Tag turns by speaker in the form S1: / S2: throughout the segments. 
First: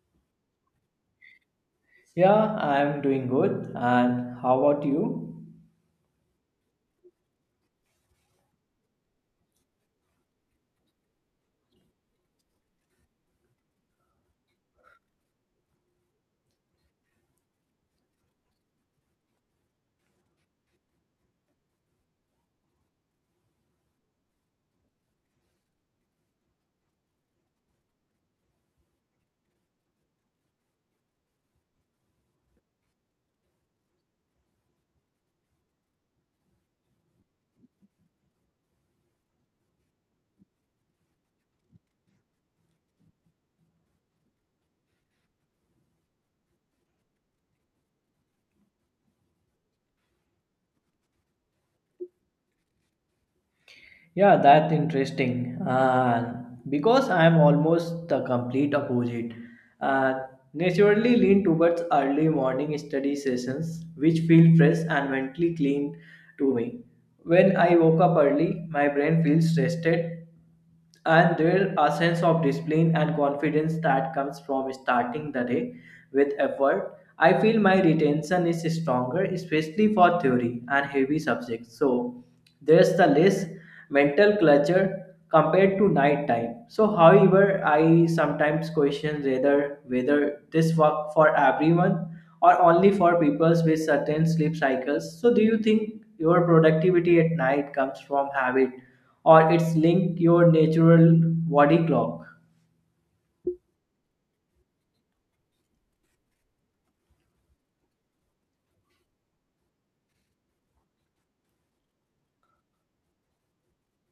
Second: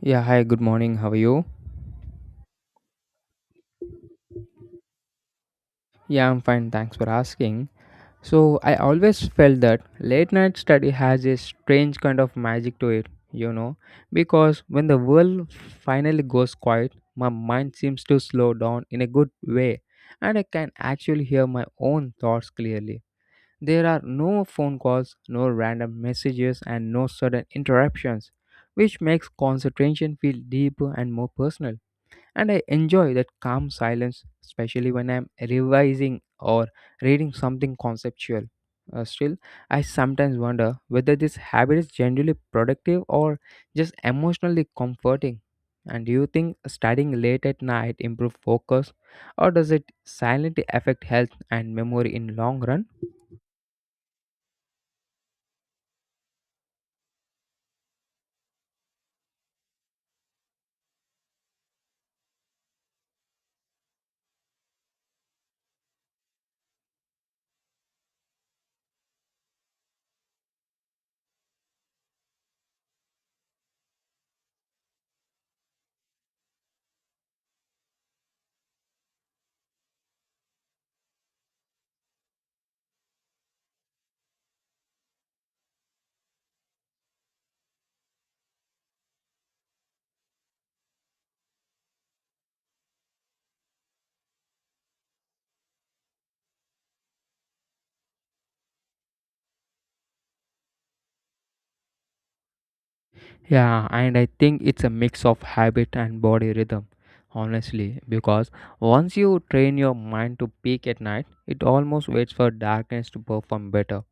S1: Yeah, hi, good morning. How are you?
S2: Yeah, I'm doing good. And how about you?
S1: Yeah, I'm fine. Thanks for asking. So, I always felt that late night study has a strange kind of magic to it, you know, because when the world finally goes quiet, my mind seems to slow down in a good way and I can actually hear my own thoughts clearly. There are no phone calls, no random messages, and no sudden interruptions, which makes concentration feel deeper and more personal. And I enjoy that calm silence, especially when I'm revising or reading something conceptual. Still, I sometimes wonder whether this habit is generally productive or just emotionally comforting. And do you think studying late at night improves focus, or does it silently affect health and memory in long run?
S2: Yeah, that's interesting. And because I'm almost the complete opposite, and naturally lean towards early morning study sessions, which feel fresh and mentally clean to me. When I woke up early, my brain feels rested and there a sense of discipline and confidence that comes from starting the day with effort. I feel my retention is stronger, especially for theory and heavy subjects, so there's the less mental clutter compared to night time. So however, I sometimes question whether this work for everyone or only for people with certain sleep cycles. So do you think your productivity at night comes from habit or it's link your natural body clock?
S1: Yeah, and I think it's a mix of habit and body rhythm, honestly, because once you train your mind to peak at night, it almost waits for darkness to perform better.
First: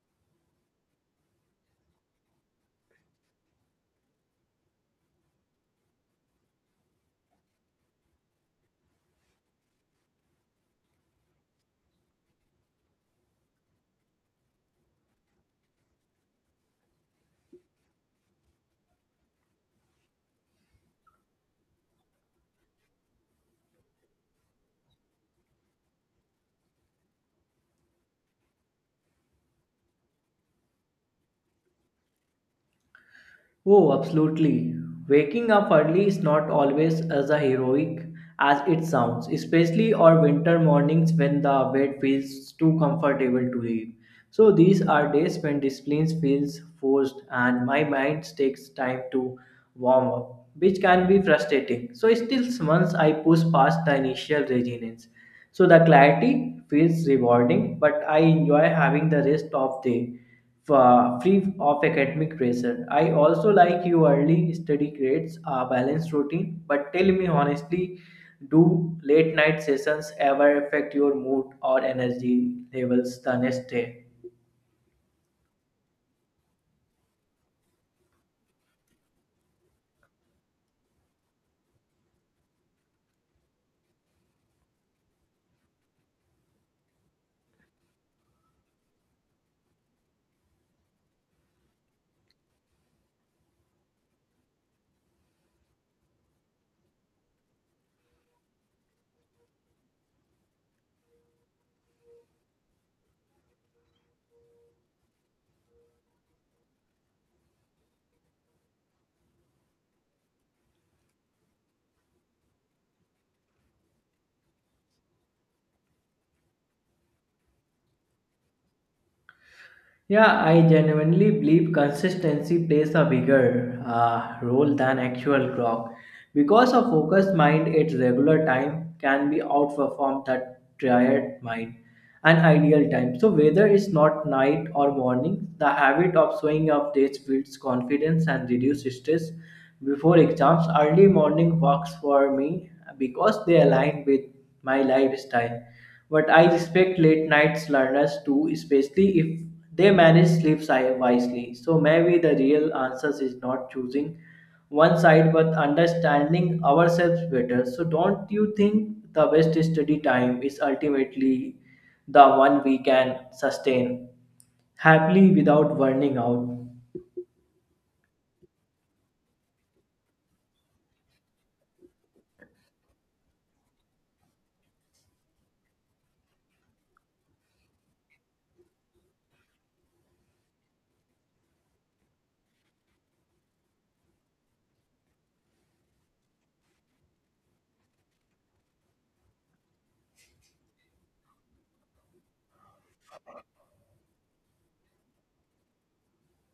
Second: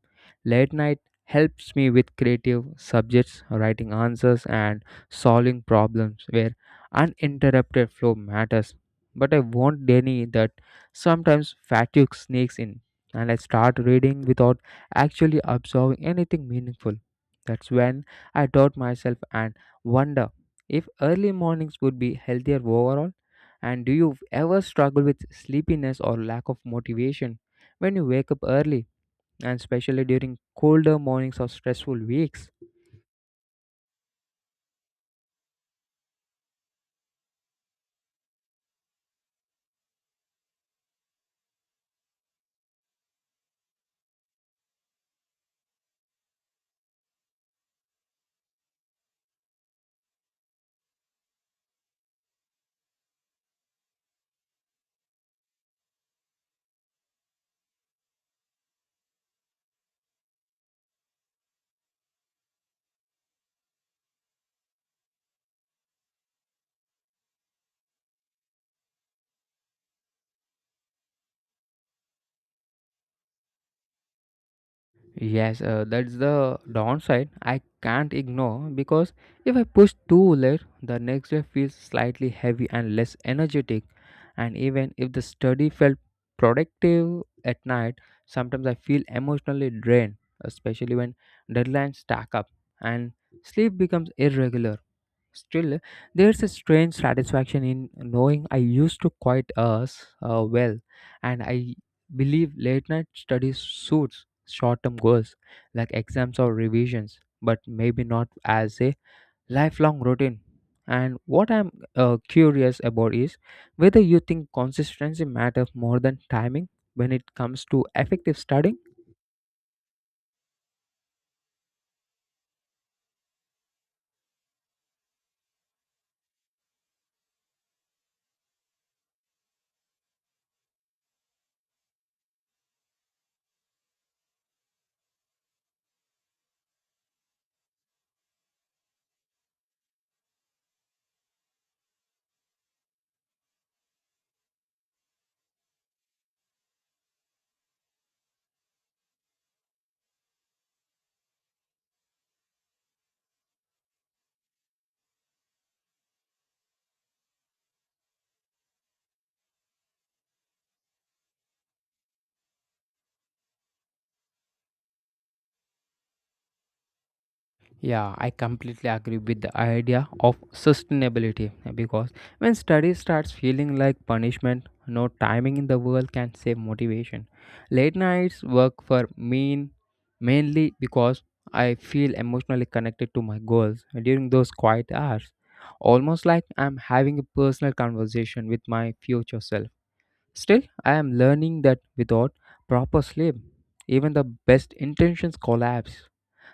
S1: Late night helps me with creative subjects, writing answers, and solving problems where uninterrupted flow matters. But I won't deny that sometimes fatigue sneaks in and I start reading without actually absorbing anything meaningful. That's when I doubt myself and wonder if early mornings would be healthier overall. And do you ever struggle with sleepiness or lack of motivation when you wake up early, and especially during colder mornings or stressful weeks?
S2: Oh, absolutely. Waking up early is not always as a heroic as it sounds, especially on winter mornings when the bed feels too comfortable to leave. So these are days when discipline feels forced and my mind takes time to warm up, which can be frustrating. So still, once I push past the initial resistance, so the clarity feels rewarding, but I enjoy having the rest of the free of academic pressure. I also like you early study grades, a balanced routine. But tell me honestly, do late night sessions ever affect your mood or energy levels the next day?
S1: Yes, that's the downside I can't ignore because if I push too late, the next day feels slightly heavy and less energetic. And even if the study felt productive at night, sometimes I feel emotionally drained, especially when deadlines stack up and sleep becomes irregular. Still, there's a strange satisfaction in knowing I used to quiet us well, and I believe late night studies suits short term goals like exams or revisions, but maybe not as a lifelong routine. And what I'm curious about is whether you think consistency matters more than timing when it comes to effective studying.
S2: Yeah, I genuinely believe consistency plays a bigger role than actual clock. Because a focused mind its regular time can be outperformed that tired mind and ideal time. So whether it's not night or morning, the habit of showing up dates builds confidence and reduces stress before exams. Early morning works for me because they align with my lifestyle, but I respect late nights learners too, especially if they manage sleep wisely. So maybe the real answer is not choosing one side but understanding ourselves better. So don't you think the best study time is ultimately the one we can sustain happily without burning out?
S1: Yeah, I completely agree with the idea of sustainability, yeah, because when study starts feeling like punishment, no timing in the world can save motivation. Late nights work for me mainly because I feel emotionally connected to my goals during those quiet hours, almost like I'm having a personal conversation with my future self. Still, I am learning that without proper sleep, even the best intentions collapse.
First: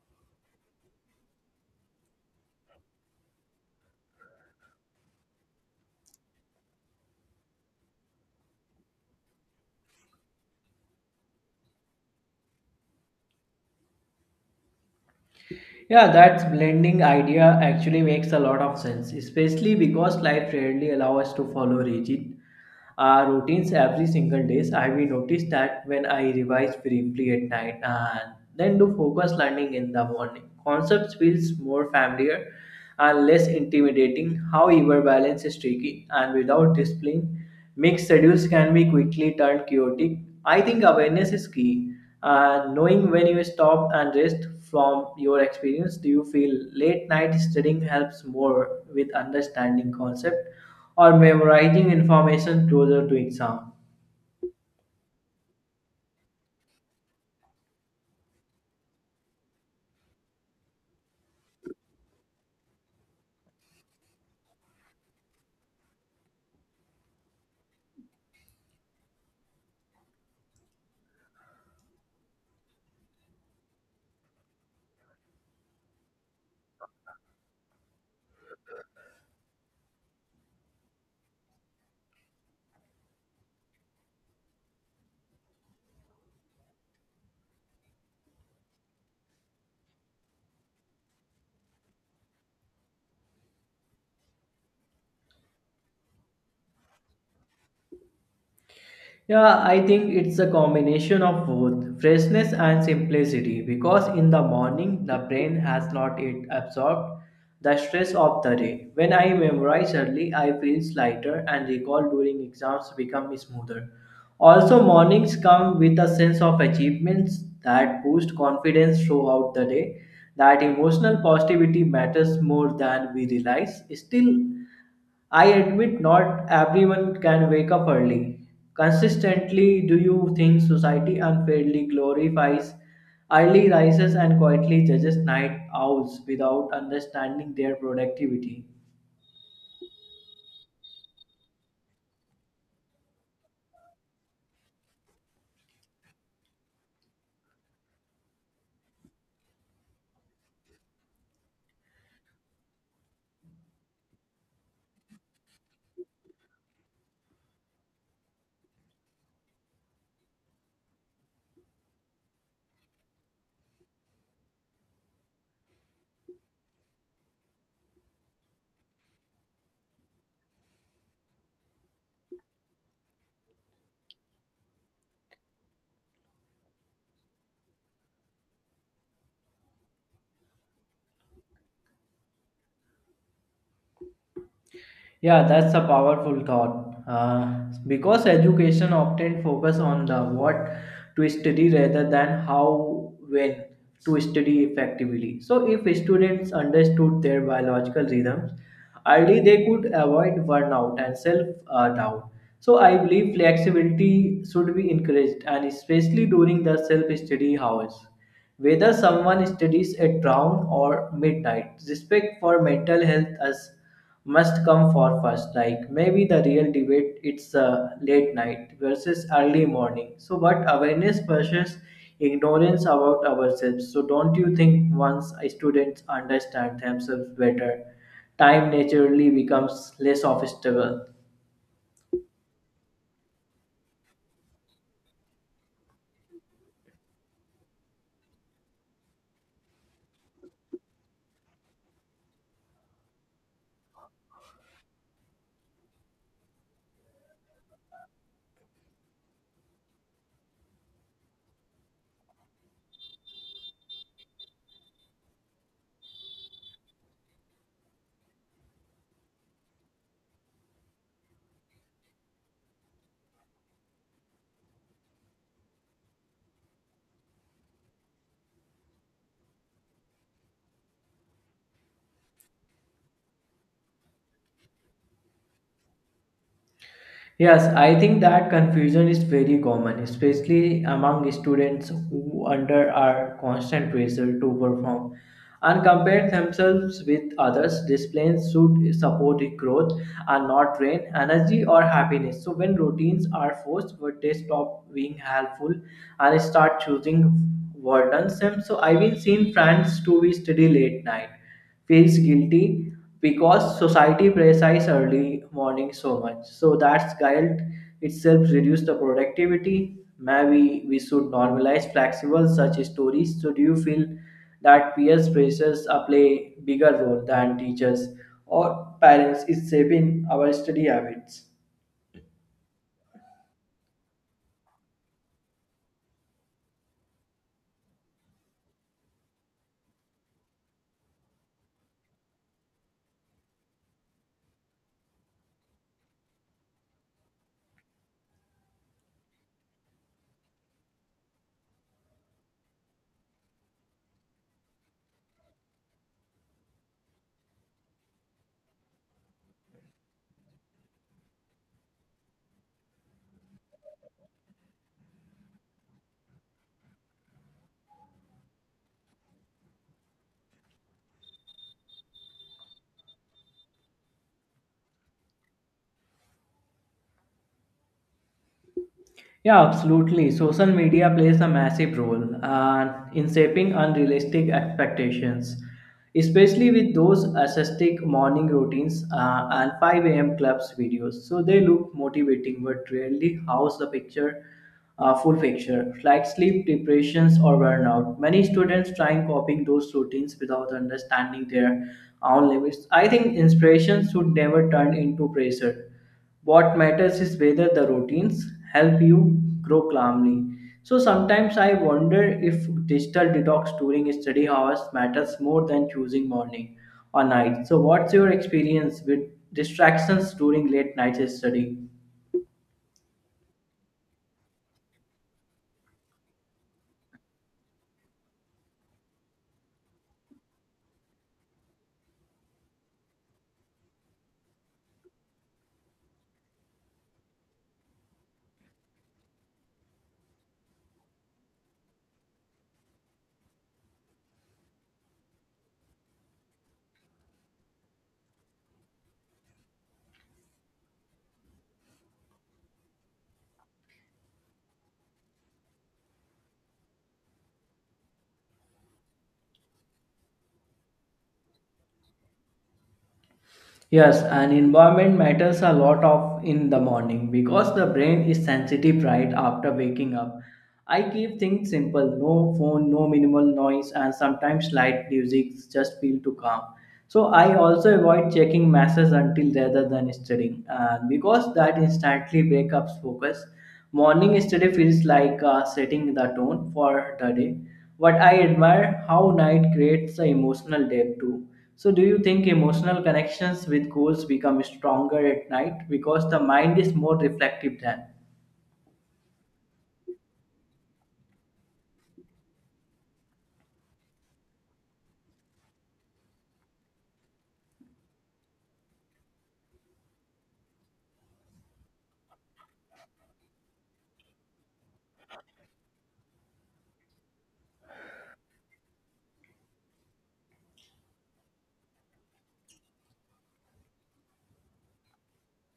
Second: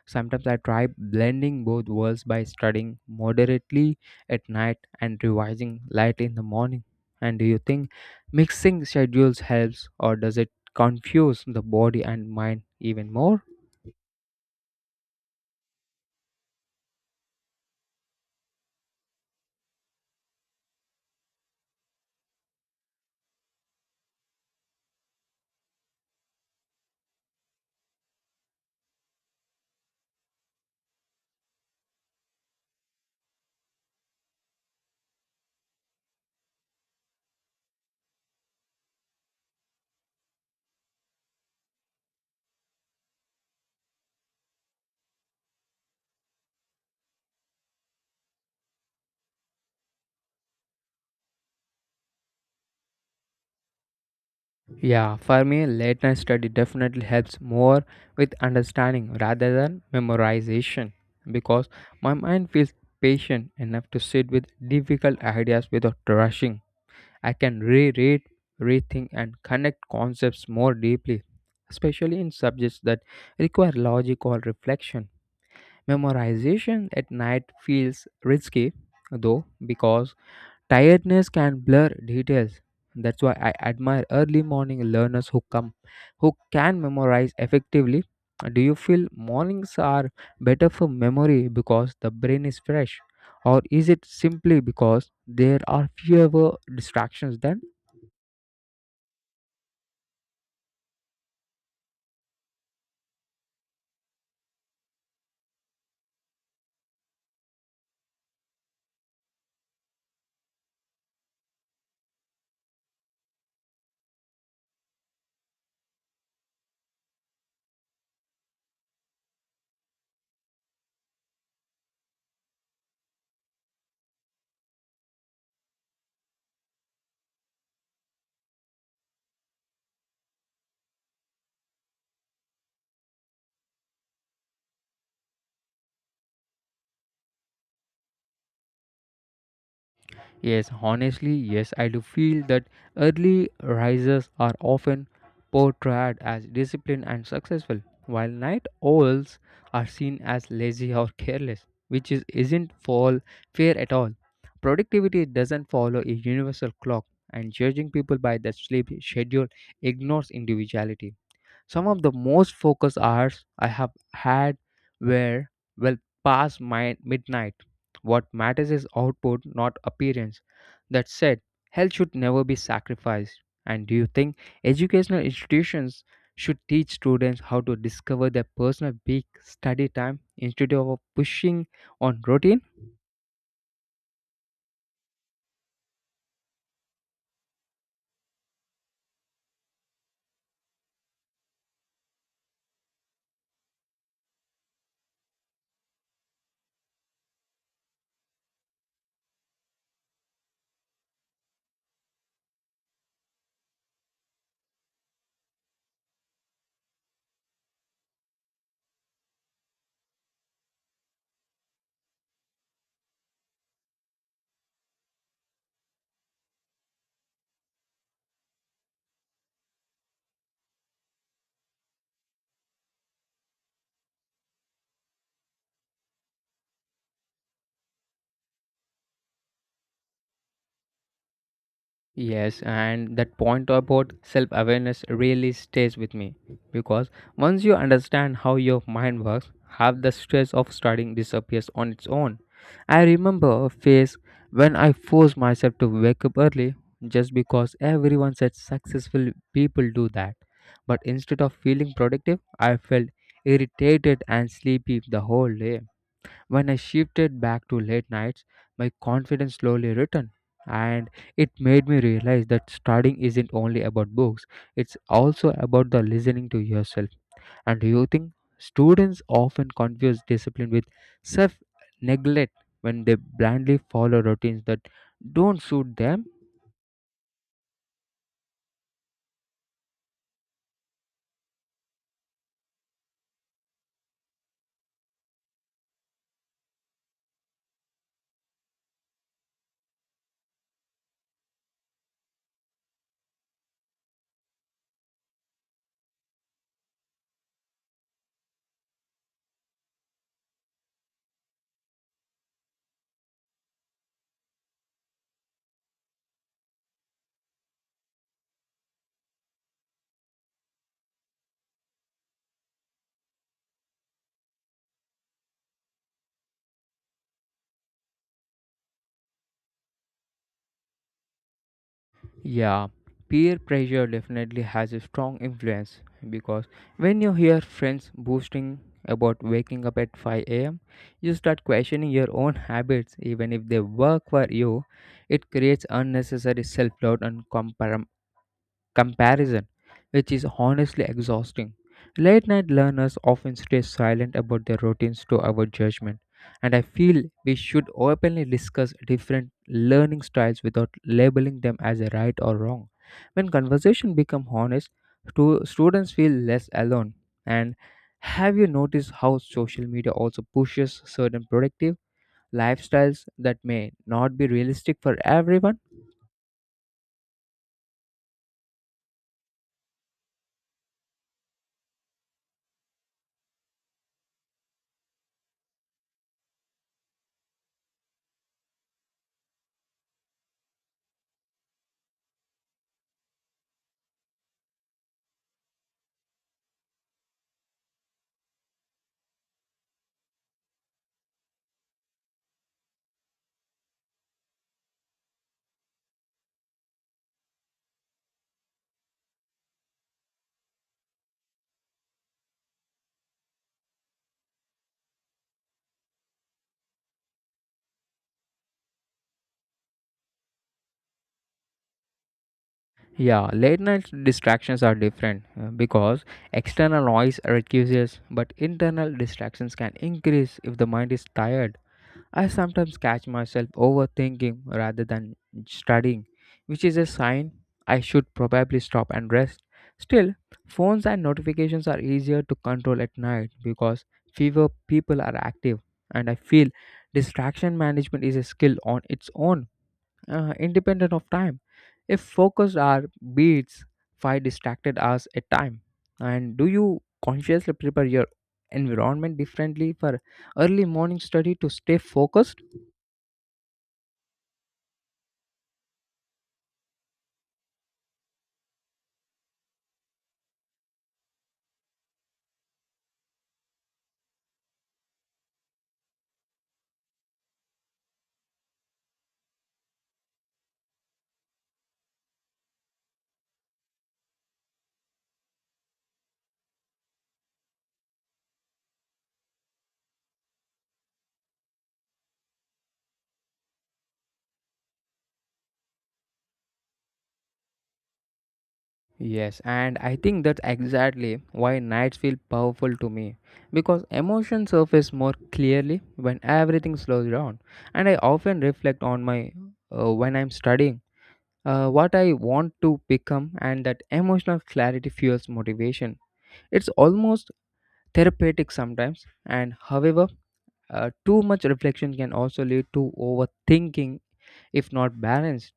S1: Sometimes I try blending both worlds by studying moderately at night and revising light in the morning. And do you think mixing schedules helps or does it confuse the body and mind even more?
S2: Yeah, that blending idea actually makes a lot of sense, especially because life rarely allows us to follow rigid routines every single day. I will notice that when I revise briefly at night and then do focus learning in the morning, concepts feels more familiar and less intimidating. However, balance is tricky, and without discipline, mixed schedules can be quickly turned chaotic. I think awareness is key. And knowing when you stop and rest from your experience, do you feel late night studying helps more with understanding concept or memorizing information closer to exam?
S1: Yeah, for me, late night study definitely helps more with understanding rather than memorization because my mind feels patient enough to sit with difficult ideas without rushing. I can reread, rethink, and connect concepts more deeply, especially in subjects that require logic or reflection. Memorization at night feels risky, though, because tiredness can blur details. That's why I admire early morning learners who can memorize effectively. Do you feel mornings are better for memory because the brain is fresh, or is it simply because there are fewer distractions than?
S2: Yeah, I think it's a combination of both freshness and simplicity because in the morning the brain has not yet absorbed the stress of the day. When I memorize early, I feel lighter and recall during exams become smoother. Also, mornings come with a sense of achievements that boost confidence throughout the day. That emotional positivity matters more than we realize. Still, I admit not everyone can wake up early. Consistently, do you think society unfairly glorifies early rises and quietly judges night owls without understanding their productivity?
S1: Yes, honestly, yes, I do feel that early risers are often portrayed as disciplined and successful, while night owls are seen as lazy or careless, which is, isn't fall fair at all. Productivity doesn't follow a universal clock, and judging people by their sleep schedule ignores individuality. Some of the most focused hours I have had were well past my midnight. What matters is output, not appearance. That said, health should never be sacrificed. And do you think educational institutions should teach students how to discover their personal peak study time instead of pushing on routine?
S2: Yeah, that's a powerful thought. Because education often focus on the what to study rather than how when to study effectively. So if students understood their biological rhythms, ideally they could avoid burnout and self doubt. So I believe flexibility should be encouraged, and especially during the self study hours. Whether someone studies at dawn or midnight, respect for mental health as must come for first, like maybe the real debate it's late night versus early morning, so but awareness versus ignorance about ourselves. So don't you think once students understand themselves better time naturally becomes less obstacle?
S1: Yes, and that point about self awareness really stays with me because once you understand how your mind works, half the stress of studying disappears on its own. I remember a phase when I forced myself to wake up early just because everyone said successful people do that. But instead of feeling productive, I felt irritated and sleepy the whole day. When I shifted back to late nights, my confidence slowly returned, and it made me realize that studying isn't only about books, it's also about the listening to yourself. And do you think students often confuse discipline with self neglect when they blindly follow routines that don't suit them?
S2: Yes, I think that confusion is very common, especially among students who under are constant pressure to perform and compare themselves with others. Disciplines should support growth and not drain energy or happiness. So when routines are forced, but they stop being helpful and start choosing burdensome. So I've been seeing friends to be study late night feels guilty because society praises early morning so much. So that's guilt itself reduces the productivity. Maybe we should normalize flexible such stories. So do you feel that peers pressures play bigger role than teachers or parents is shaping our study habits?
S1: Yeah, peer pressure definitely has a strong influence because when you hear friends boasting about waking up at 5 a.m., you start questioning your own habits, even if they work for you. It creates unnecessary self doubt and comparison, which is honestly exhausting. Late night learners often stay silent about their routines to our judgment, and I feel we should openly discuss different learning styles without labeling them as a right or wrong. When conversation become honest, students feel less alone. And have you noticed how social media also pushes certain productive lifestyles that may not be realistic for everyone?
S2: Yeah, absolutely. Social media plays a massive role in shaping unrealistic expectations, especially with those ascetic morning routines and 5 a.m. clubs videos. So they look motivating, but rarely house the picture, full picture, like sleep depressions or burnout. Many students try copying those routines without understanding their own limits. I think inspiration should never turn into pressure. What matters is whether the routines help you grow calmly. So sometimes I wonder if digital detox during study hours matters more than choosing morning or night. So what's your experience with distractions during late night study?
S1: Yeah, late night distractions are different because external noise reduces, but internal distractions can increase if the mind is tired. I sometimes catch myself overthinking rather than studying, which is a sign I should probably stop and rest. Still, phones and notifications are easier to control at night because fewer people are active, and I feel distraction management is a skill on its own, independent of time. If focused our beats, five distracted hours at time. And do you consciously prepare your environment differently for early morning study to stay focused?
S2: Yes, and environment matters a lot of in the morning because the brain is sensitive right after waking up. I keep things simple, no phone, no minimal noise, and sometimes light music just feel to calm. So I also avoid checking messages until rather than studying, and because that instantly breaks up focus. Morning study feels like setting the tone for the day. But I admire how night creates the emotional depth too. So, do you think emotional connections with goals become stronger at night because the mind is more reflective then?
S1: Yes, and I think that's exactly why nights feel powerful to me because emotions surface more clearly when everything slows down. And I often reflect on my when I'm studying, what I want to become, and that emotional clarity fuels motivation. It's almost therapeutic sometimes, and however, too much reflection can also lead to overthinking if not balanced.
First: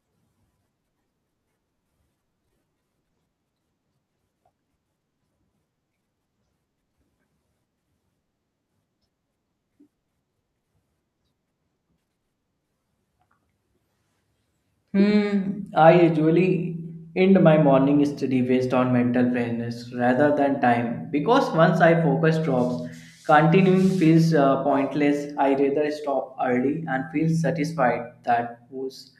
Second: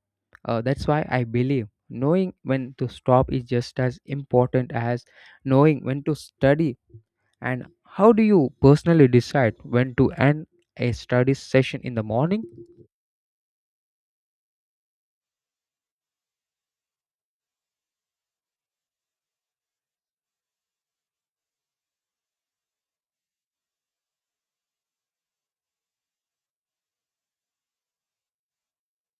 S1: That's why I believe knowing when to stop is just as important as knowing when to study. And how do you personally decide when to end a study session in the morning?
S2: Hmm, I usually end my morning study based on mental fitness rather than time because once I focus drops, continuing feels pointless. I rather stop early and feel satisfied that boosts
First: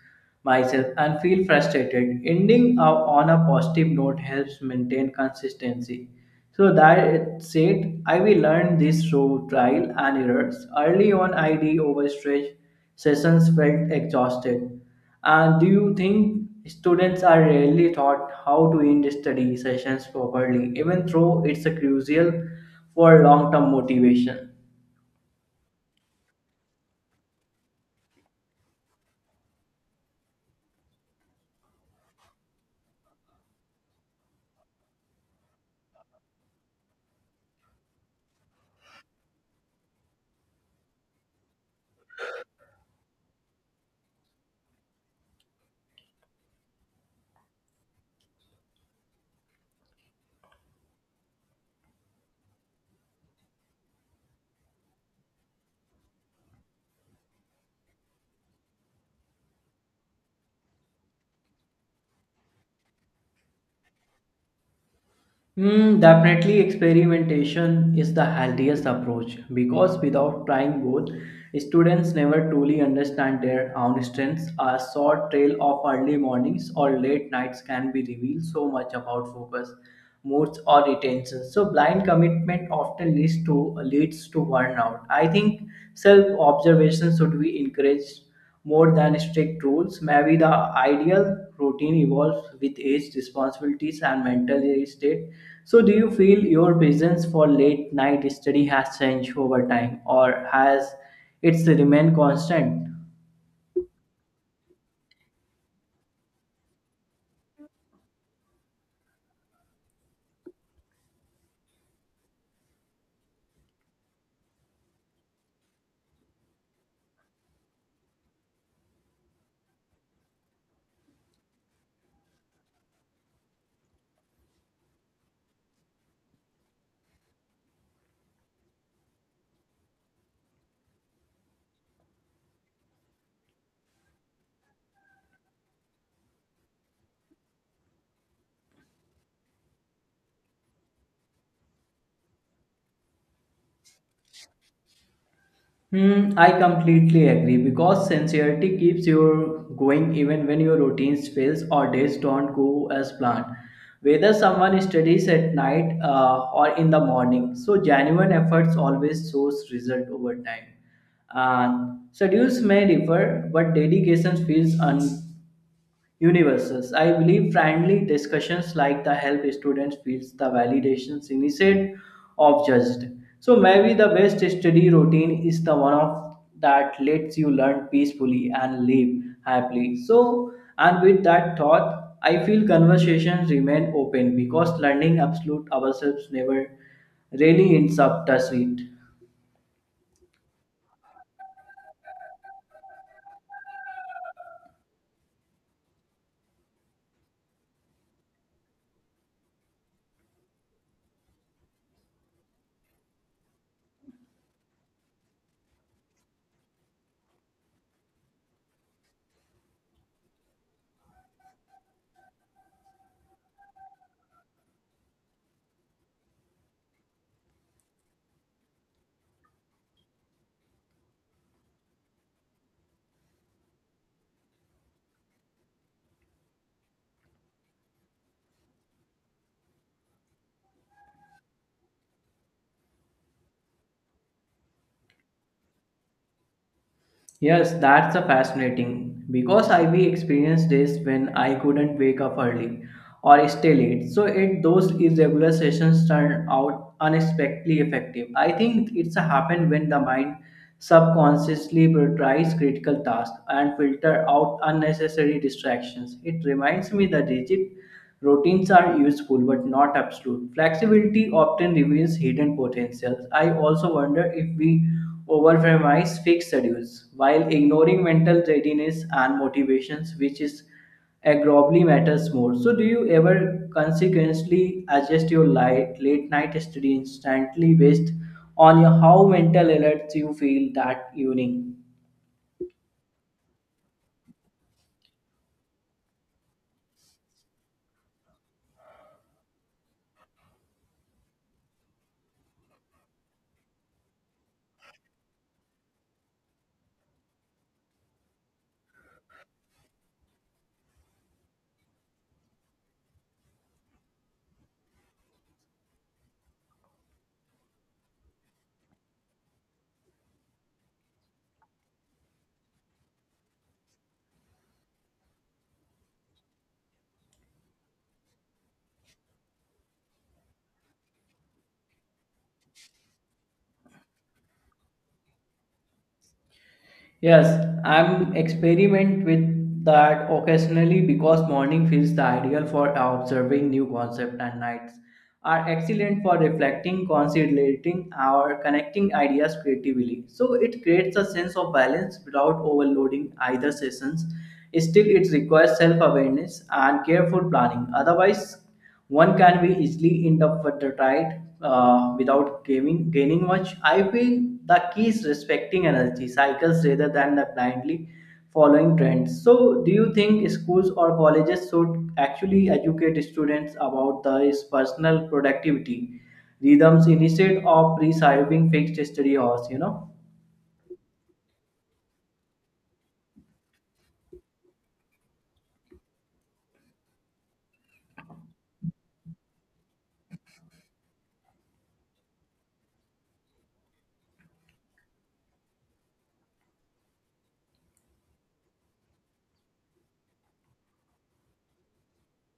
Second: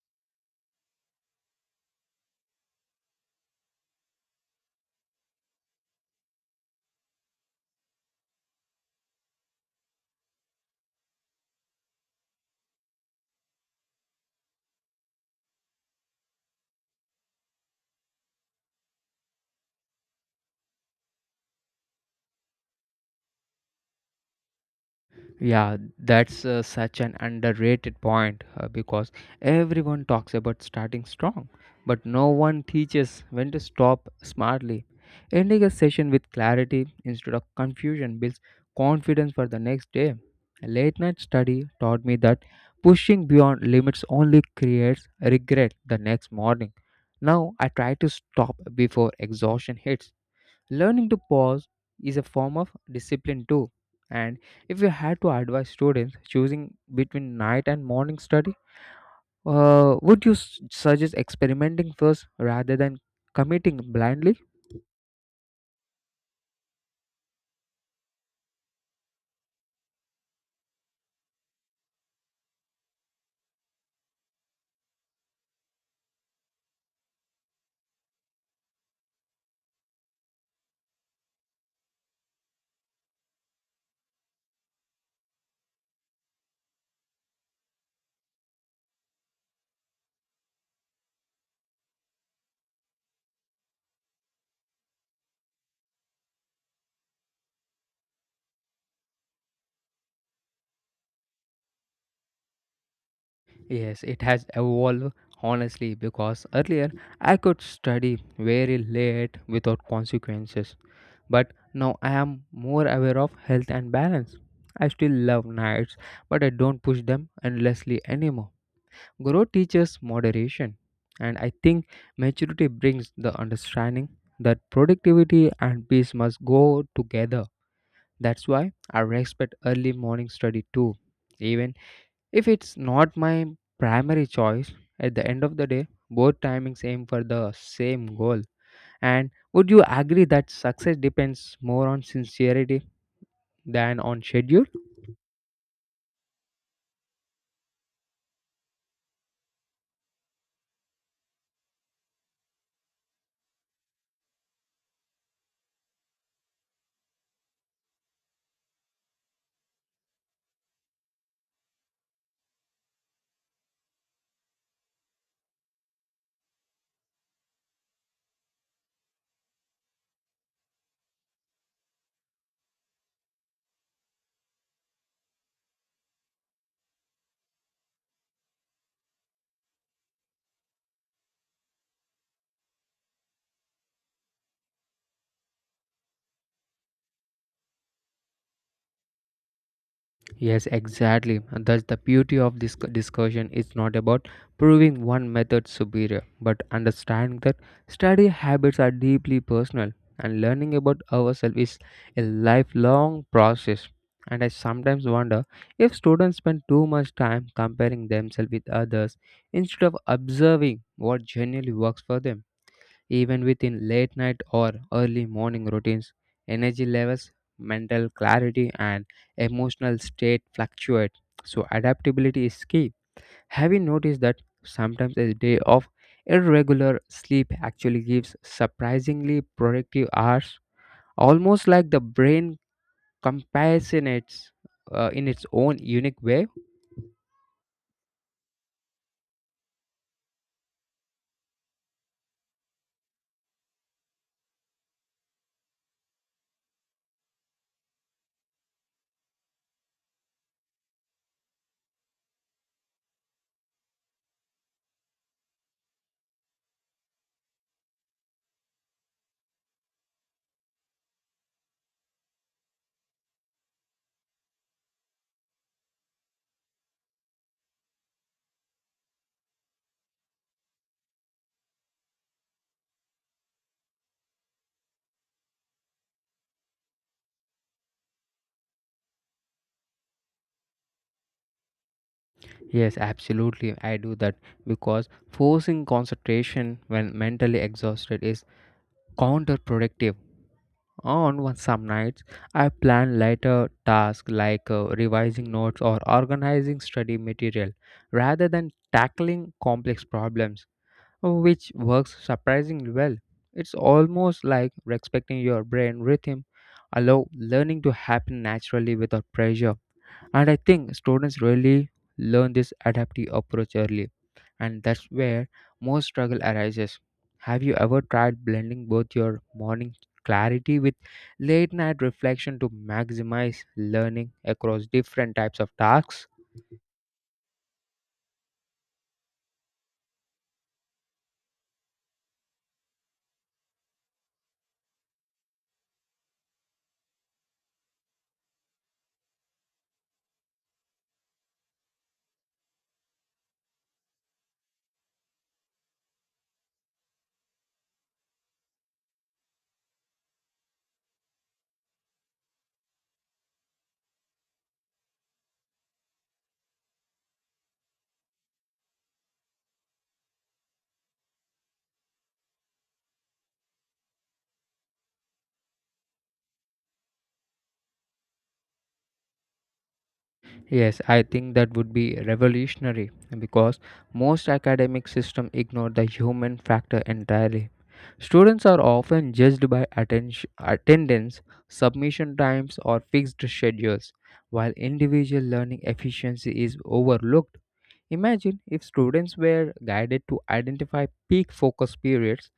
S2: myself and feel frustrated. Ending up on a positive note helps maintain consistency. So that's it. I will learn this through trial and errors. Early on, I did overstretch sessions felt exhausted. And do you think students are rarely taught how to end study sessions properly, even though it's a crucial for long term motivation?
S1: Yeah, that's such an underrated point because everyone talks about starting strong, but no one teaches when to stop smartly. Ending a session with clarity instead of confusion builds confidence for the next day. A late night study taught me that pushing beyond limits only creates regret the next morning. Now I try to stop before exhaustion hits. Learning to pause is a form of discipline too. And if you had to advise students choosing between night and morning study, would you suggest experimenting first rather than committing blindly?
S2: Mm, definitely, experimentation is the healthiest approach because without trying both, students never truly understand their own strengths. A short trail of early mornings or late nights can be revealed so much about focus, moods, or retention. So, blind commitment often leads to burnout. I think self observation should be encouraged more than strict rules. Maybe the ideal routine evolves with age, responsibilities, and mental state. So, do you feel your presence for late night study has changed over time, or has it's remained constant?
S1: Yes, it has evolved honestly because earlier I could study very late without consequences, but now I am more aware of health and balance. I still love nights, but I don't push them endlessly anymore. Growth teaches moderation, and I think maturity brings the understanding that productivity and peace must go together. That's why I respect early morning study too. Even if it's not my primary choice, at the end of the day, both timings aim for the same goal. And would you agree that success depends more on sincerity than on schedule?
S2: Hmm, I completely agree because sincerity keeps you going even when your routines fails or days don't go as planned. Whether someone studies at night or in the morning, so genuine efforts always shows result over time. And schedules may differ, but dedication feels unbreakable universes. I believe friendly discussions like the help students feels the validations instead of judged. So maybe the best study routine is the one of that lets you learn peacefully and live happily. So and with that thought, I feel conversations remain open because learning absolute ourselves never really ends up, does it?
S1: Yes, exactly. And that's the beauty of this discussion. It's not about proving one method superior, but understanding that study habits are deeply personal and learning about ourselves is a lifelong process. And I sometimes wonder if students spend too much time comparing themselves with others instead of observing what genuinely works for them. Even within late night or early morning routines, energy levels, mental clarity, and emotional state fluctuate. So, adaptability is key. Have you noticed that sometimes a day of irregular sleep actually gives surprisingly productive hours? Almost like the brain compassionates in its own unique way.
S2: Yes, that's a fascinating because I we experienced days when I couldn't wake up early or stay late. So it those irregular sessions turned out unexpectedly effective. I think it's a happen when the mind subconsciously prioritizes critical tasks and filter out unnecessary distractions. It reminds me the rigid routines are useful but not absolute. Flexibility often reveals hidden potentials. I also wonder if we overpromise fixed schedules while ignoring mental readiness and motivations, which is aggravatingly matters more. So, do you ever consequently adjust your light, late night study instantly based on your, how mental alert you feel that evening?
S1: Yes, absolutely. I do that because forcing concentration when mentally exhausted is counterproductive. Some nights, I plan lighter tasks like revising notes or organizing study material rather than tackling complex problems, which works surprisingly well. It's almost like respecting your brain rhythm, allow learning to happen naturally without pressure. And I think students really learn this adaptive approach early, and that's where most struggle arises. Have you ever tried blending both your morning clarity with late night reflection to maximize learning across different types of tasks?
S2: Yes, I'm experiment with that occasionally because morning feels the ideal for observing new concepts and nights are excellent for reflecting, considering or connecting ideas creatively. So it creates a sense of balance without overloading either sessions. Still, it requires self-awareness and careful planning. Otherwise, one can be easily interpreted without gaining much. I feel the key is respecting energy cycles rather than the blindly following trends. So, do you think schools or colleges should actually educate students about this personal productivity rhythms instead of preserving fixed study hours?
S1: Yes, I think that would be revolutionary because most academic systems ignore the human factor entirely. Students are often judged by attention, attendance, submission times, or fixed schedules, while individual learning efficiency is overlooked. Imagine if students were guided to identify peak focus periods,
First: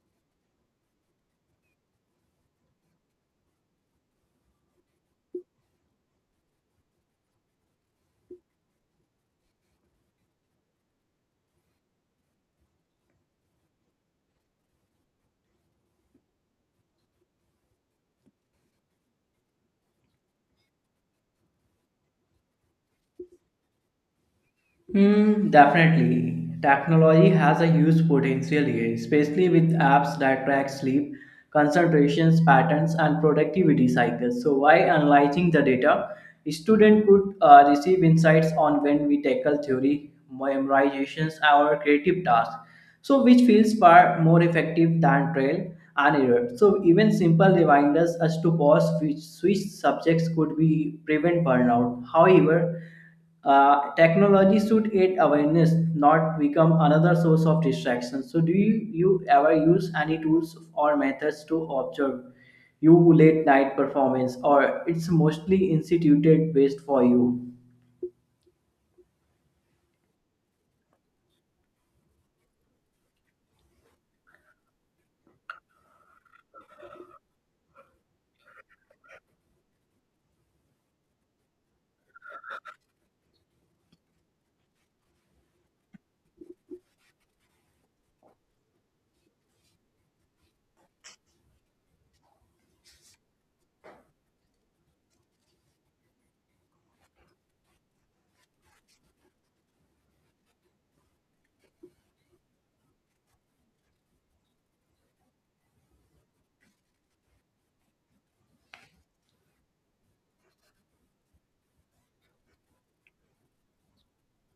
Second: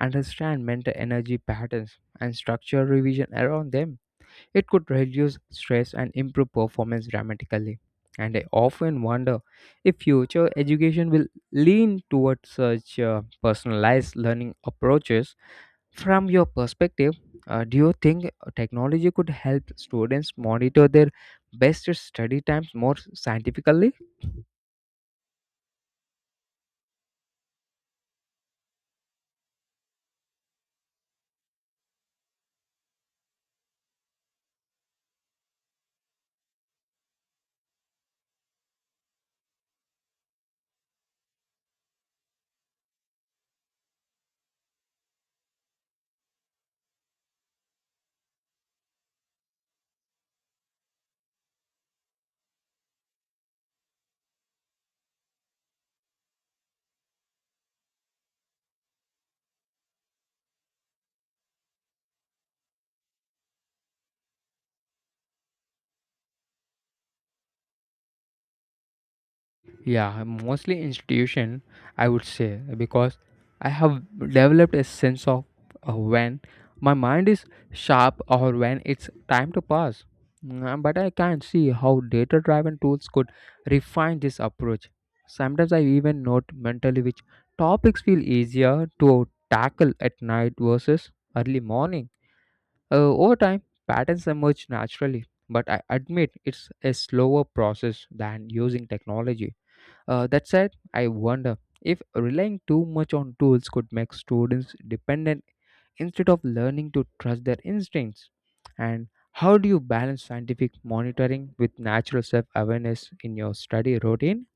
S1: understand mental energy patterns, and structure revision around them. It could reduce stress and improve performance dramatically. And I often wonder if future education will lean towards such personalized learning approaches. From your perspective, do you think technology could help students monitor their best study times more scientifically?
S2: Mm, definitely. Technology has a huge potential here, especially with apps that track sleep, concentrations, patterns, and productivity cycles. So, while analyzing the data, students could receive insights on when we tackle theory, memorizations, or creative tasks. So, which feels far more effective than trial and error. So, even simple reminders as to pause, which switch subjects could be prevent burnout. However, technology should aid awareness, not become another source of distraction. So, you ever use any tools or methods to observe you late night performance, or it's mostly instituted based for you?
S1: Yeah, mostly institution, I would say, because I have developed a sense of when my mind is sharp or when it's time to pass. Mm, but I can't see how data driven tools could refine this approach. Sometimes I even note mentally which topics feel easier to tackle at night versus early morning. Over time, patterns emerge naturally, but I admit it's a slower process than using technology. That said, I wonder if relying too much on tools could make students dependent instead of learning to trust their instincts. And how do you balance scientific monitoring with natural self awareness in your study routine?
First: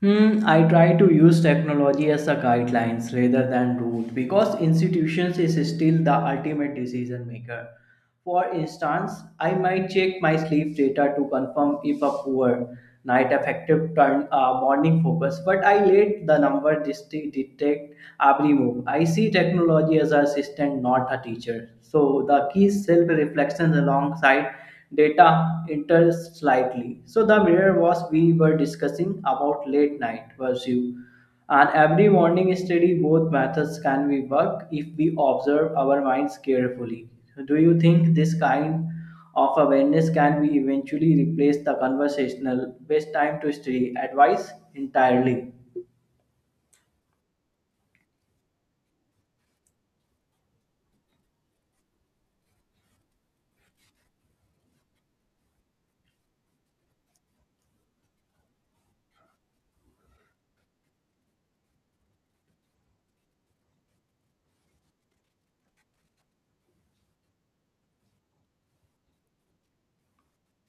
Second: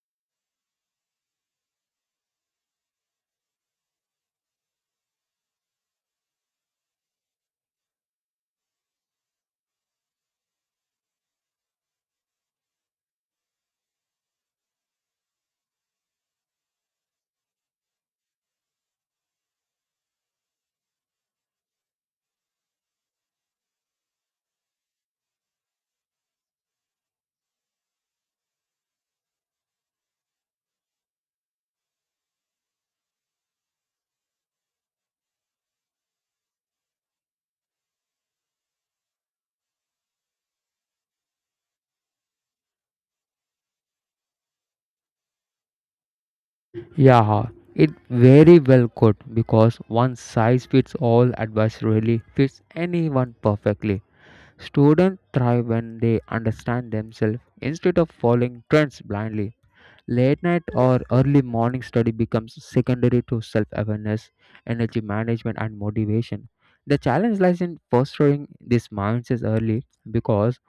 S2: Hmm, I try to use technology as a guidelines rather than rule because institutions is still the ultimate decision maker. For instance, I might check my sleep data to confirm if a poor night effective turn morning focus, but I let the number detect every move. I see technology as an assistant, not a teacher. So the key self reflections alongside data entered slightly. So the mirror was we were discussing about late night pursuit. And every morning study, both methods can be work if we observe our minds carefully. Do you think this kind of awareness can be eventually replace the conversational best time to study advice entirely?
S1: Yeah, it very well could because one size fits all advice really fits anyone perfectly. Students thrive when they understand themselves instead of following trends blindly. Late night or early morning study becomes secondary to self awareness, energy management, and motivation. The challenge lies in fostering these mindsets early because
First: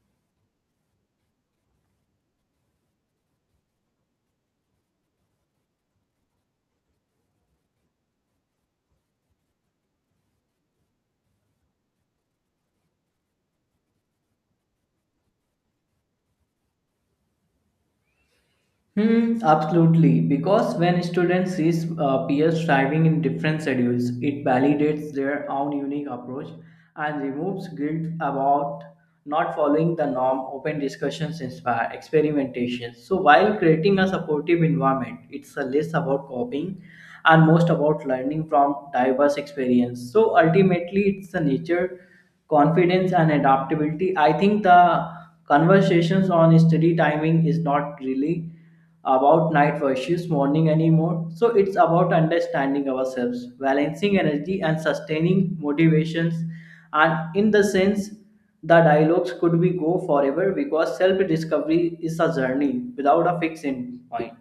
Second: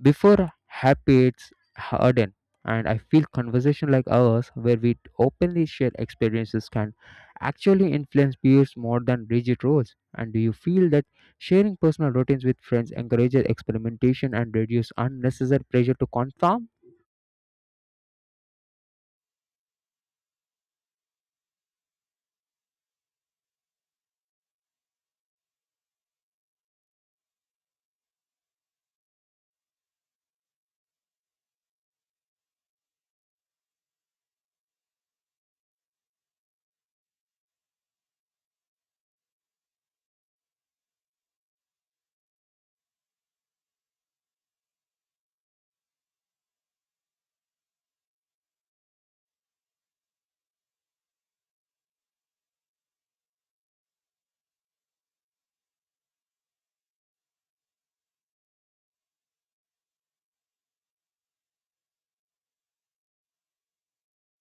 S1: before habits harden, and I feel conversation like ours, where we openly share experiences, can actually influence peers more than rigid roles. And do you feel that sharing personal routines with friends encourages experimentation and reduces unnecessary pressure to conform?
S2: Hmm, absolutely. Because when students see peers striving in different schedules, it validates their own unique approach and removes guilt about not following the norm. Open discussions inspire experimentation. So, while creating a supportive environment, it's a less about copying and most about learning from diverse experience. So, ultimately, it's the nature, confidence, and adaptability. I think the conversations on study timing is not really about night versus morning anymore. So it's about understanding ourselves, balancing energy, and sustaining motivations. And in the sense, the dialogues could we go forever because self-discovery is a journey without a fixed end point.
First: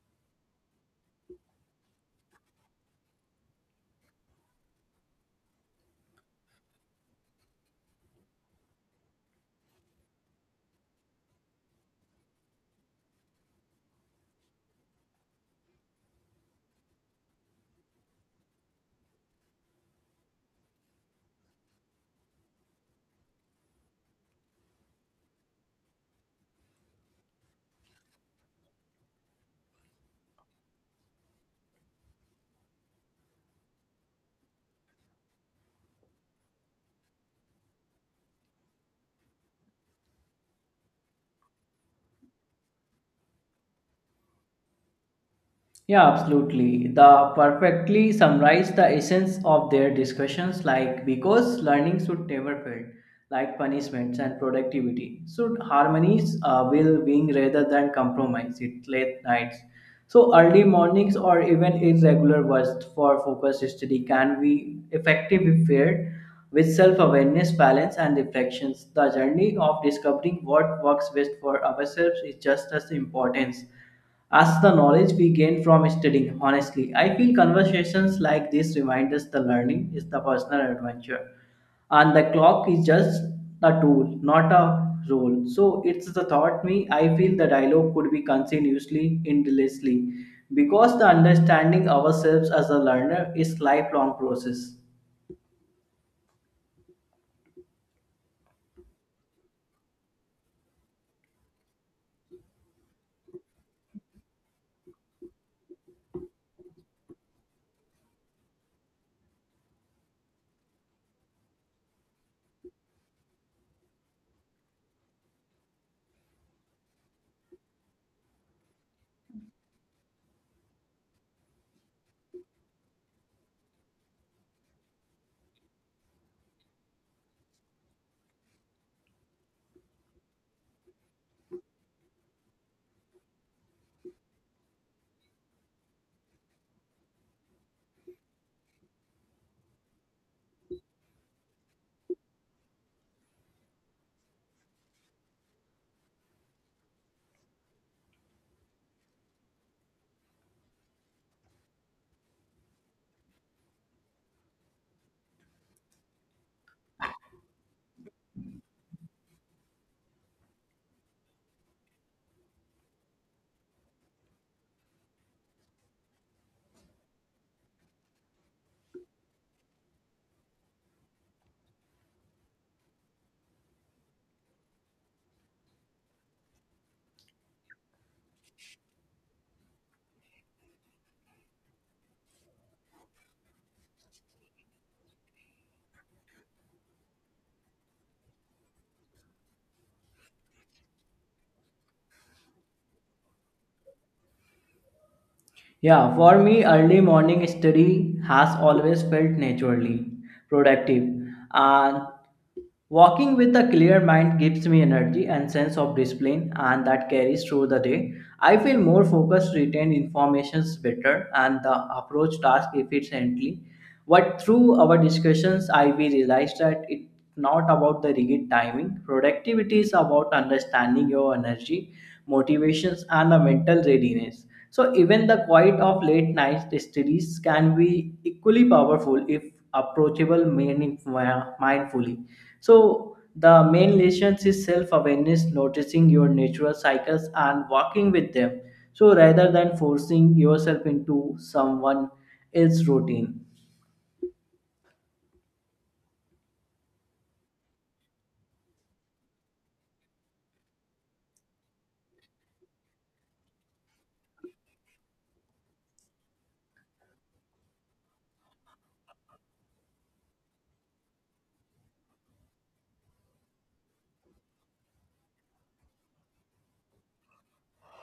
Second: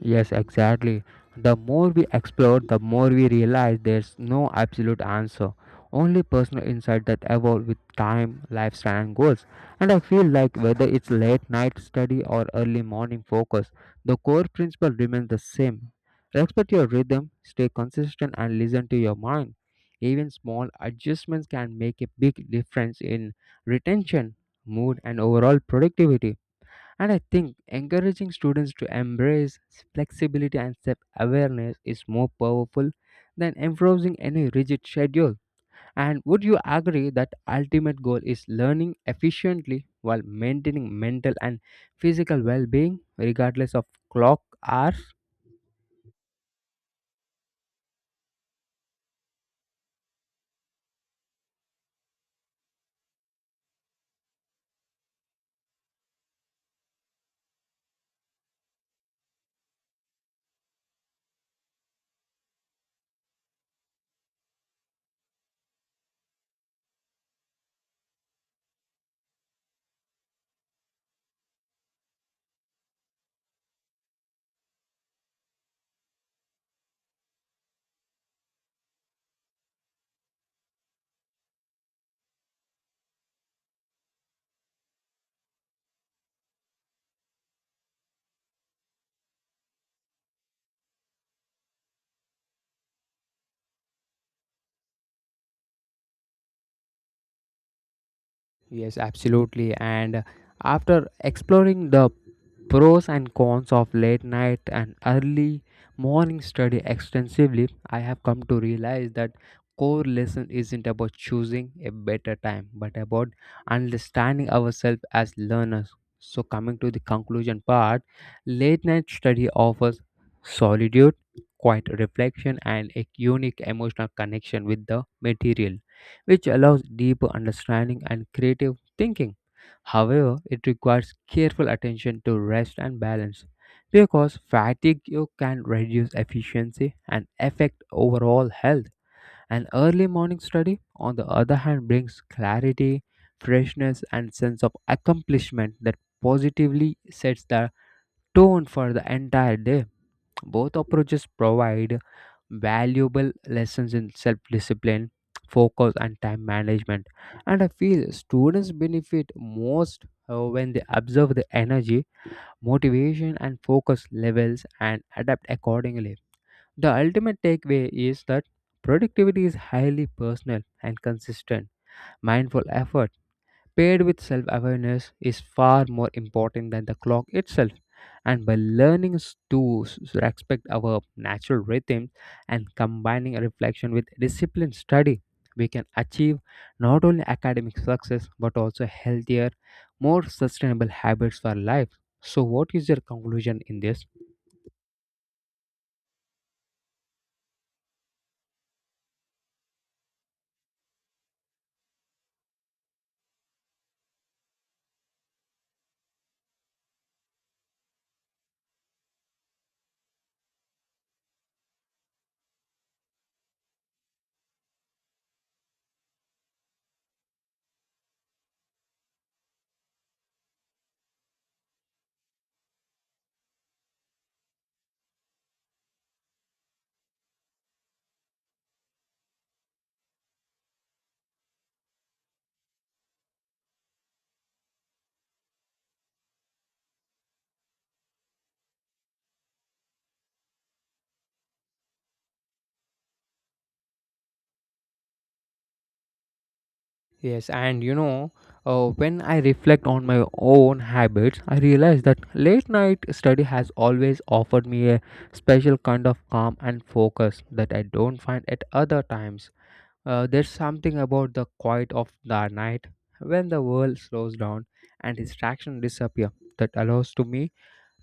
S1: Yes, exactly. The more we explore, the more we realize there's no absolute answer, only personal insight that evolve with time, lifestyle, and goals. And I feel like whether it's late night study or early morning focus, the core principle remains the same. Respect your rhythm, stay consistent, and listen to your mind. Even small adjustments can make a big difference in retention, mood, and overall productivity. And I think encouraging students to embrace flexibility and self awareness is more powerful than enforcing any rigid schedule. And would you agree that ultimate goal is learning efficiently while maintaining mental and physical well being regardless of clock hours?
S2: Yeah, absolutely. The perfectly summarize the essence of their discussions like because learning should never fail, like punishments and productivity should harmonies will being rather than compromise it late nights. So early mornings or even irregular bursts for focus study can be effective if paired with self-awareness, balance, and reflections. The journey of discovering what works best for ourselves is just as important as the knowledge we gain from studying. Honestly, I feel conversations like this remind us the learning is the personal adventure and the clock is just a tool, not a role. So it's the thought me. I feel the dialogue could be continuously, endlessly, because the understanding ourselves as a learner is lifelong process.
S1: Yes, absolutely. And after exploring the pros and cons of late night and early morning study extensively, I have come to realize that core lesson isn't about choosing a better time, but about understanding ourselves as learners. So coming to the conclusion part, late night study offers solitude, quiet reflection and a unique emotional connection with the material which allows deeper understanding and creative thinking. However, it requires careful attention to rest and balance because fatigue you can reduce efficiency and affect overall health. An early morning study, on the other hand, brings clarity, freshness, and sense of accomplishment that positively sets the tone for the entire day. Both approaches provide valuable lessons in self discipline, focus, and time management. And I feel students benefit most when they observe the energy, motivation, and focus levels and adapt accordingly. The ultimate takeaway is that productivity is highly personal and consistent, mindful effort paired with self awareness is far more important than the clock itself. And by learning s- to s- s- respect our natural rhythm and combining a reflection with disciplined study, we can achieve not only academic success but also healthier, more sustainable habits for life. So, what is your conclusion in this?
S2: Yeah, for me, early morning study has always felt naturally productive, and walking with a clear mind gives me energy and sense of discipline, and that carries through the day. I feel more focused, retain informations better, and the approach task efficiently. But through our discussions, I we realized that it's not about the rigid timing. Productivity is about understanding your energy, motivations, and the mental readiness. So even the quiet of late night studies can be equally powerful if approachable meaning mindfully. So the main lessons is self-awareness, noticing your natural cycles and working with them. So rather than forcing yourself into someone else's routine.
S1: Yes, and you know, when I reflect on my own habits, I realize that late night study has always offered me a special kind of calm and focus that I don't find at other times. There's something about the quiet of the night when the world slows down and distractions disappear that allows to me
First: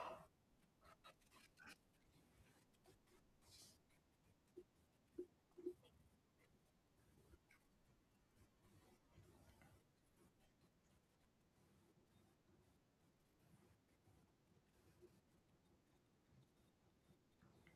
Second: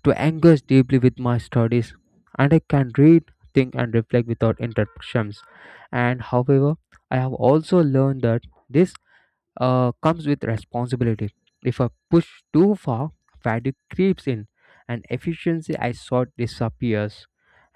S1: to engage deeply with my studies and I can read, think and reflect without interruptions. And however, I have also learned that this comes with responsibility. If I push too far, fatigue creeps in, and efficiency I sought disappears.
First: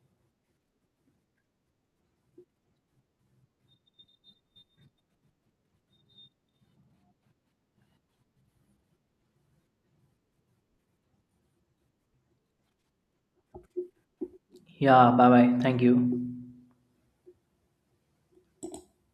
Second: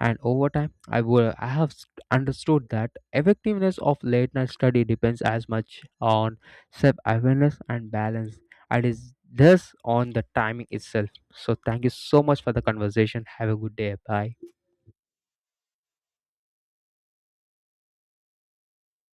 S1: And over time, I will I have s- understood that effectiveness of late night study depends as much on self awareness and balance, and is thus on the timing itself. So, thank you so much for the conversation. Have a good day. Bye.
S2: Yeah, bye bye. Thank you.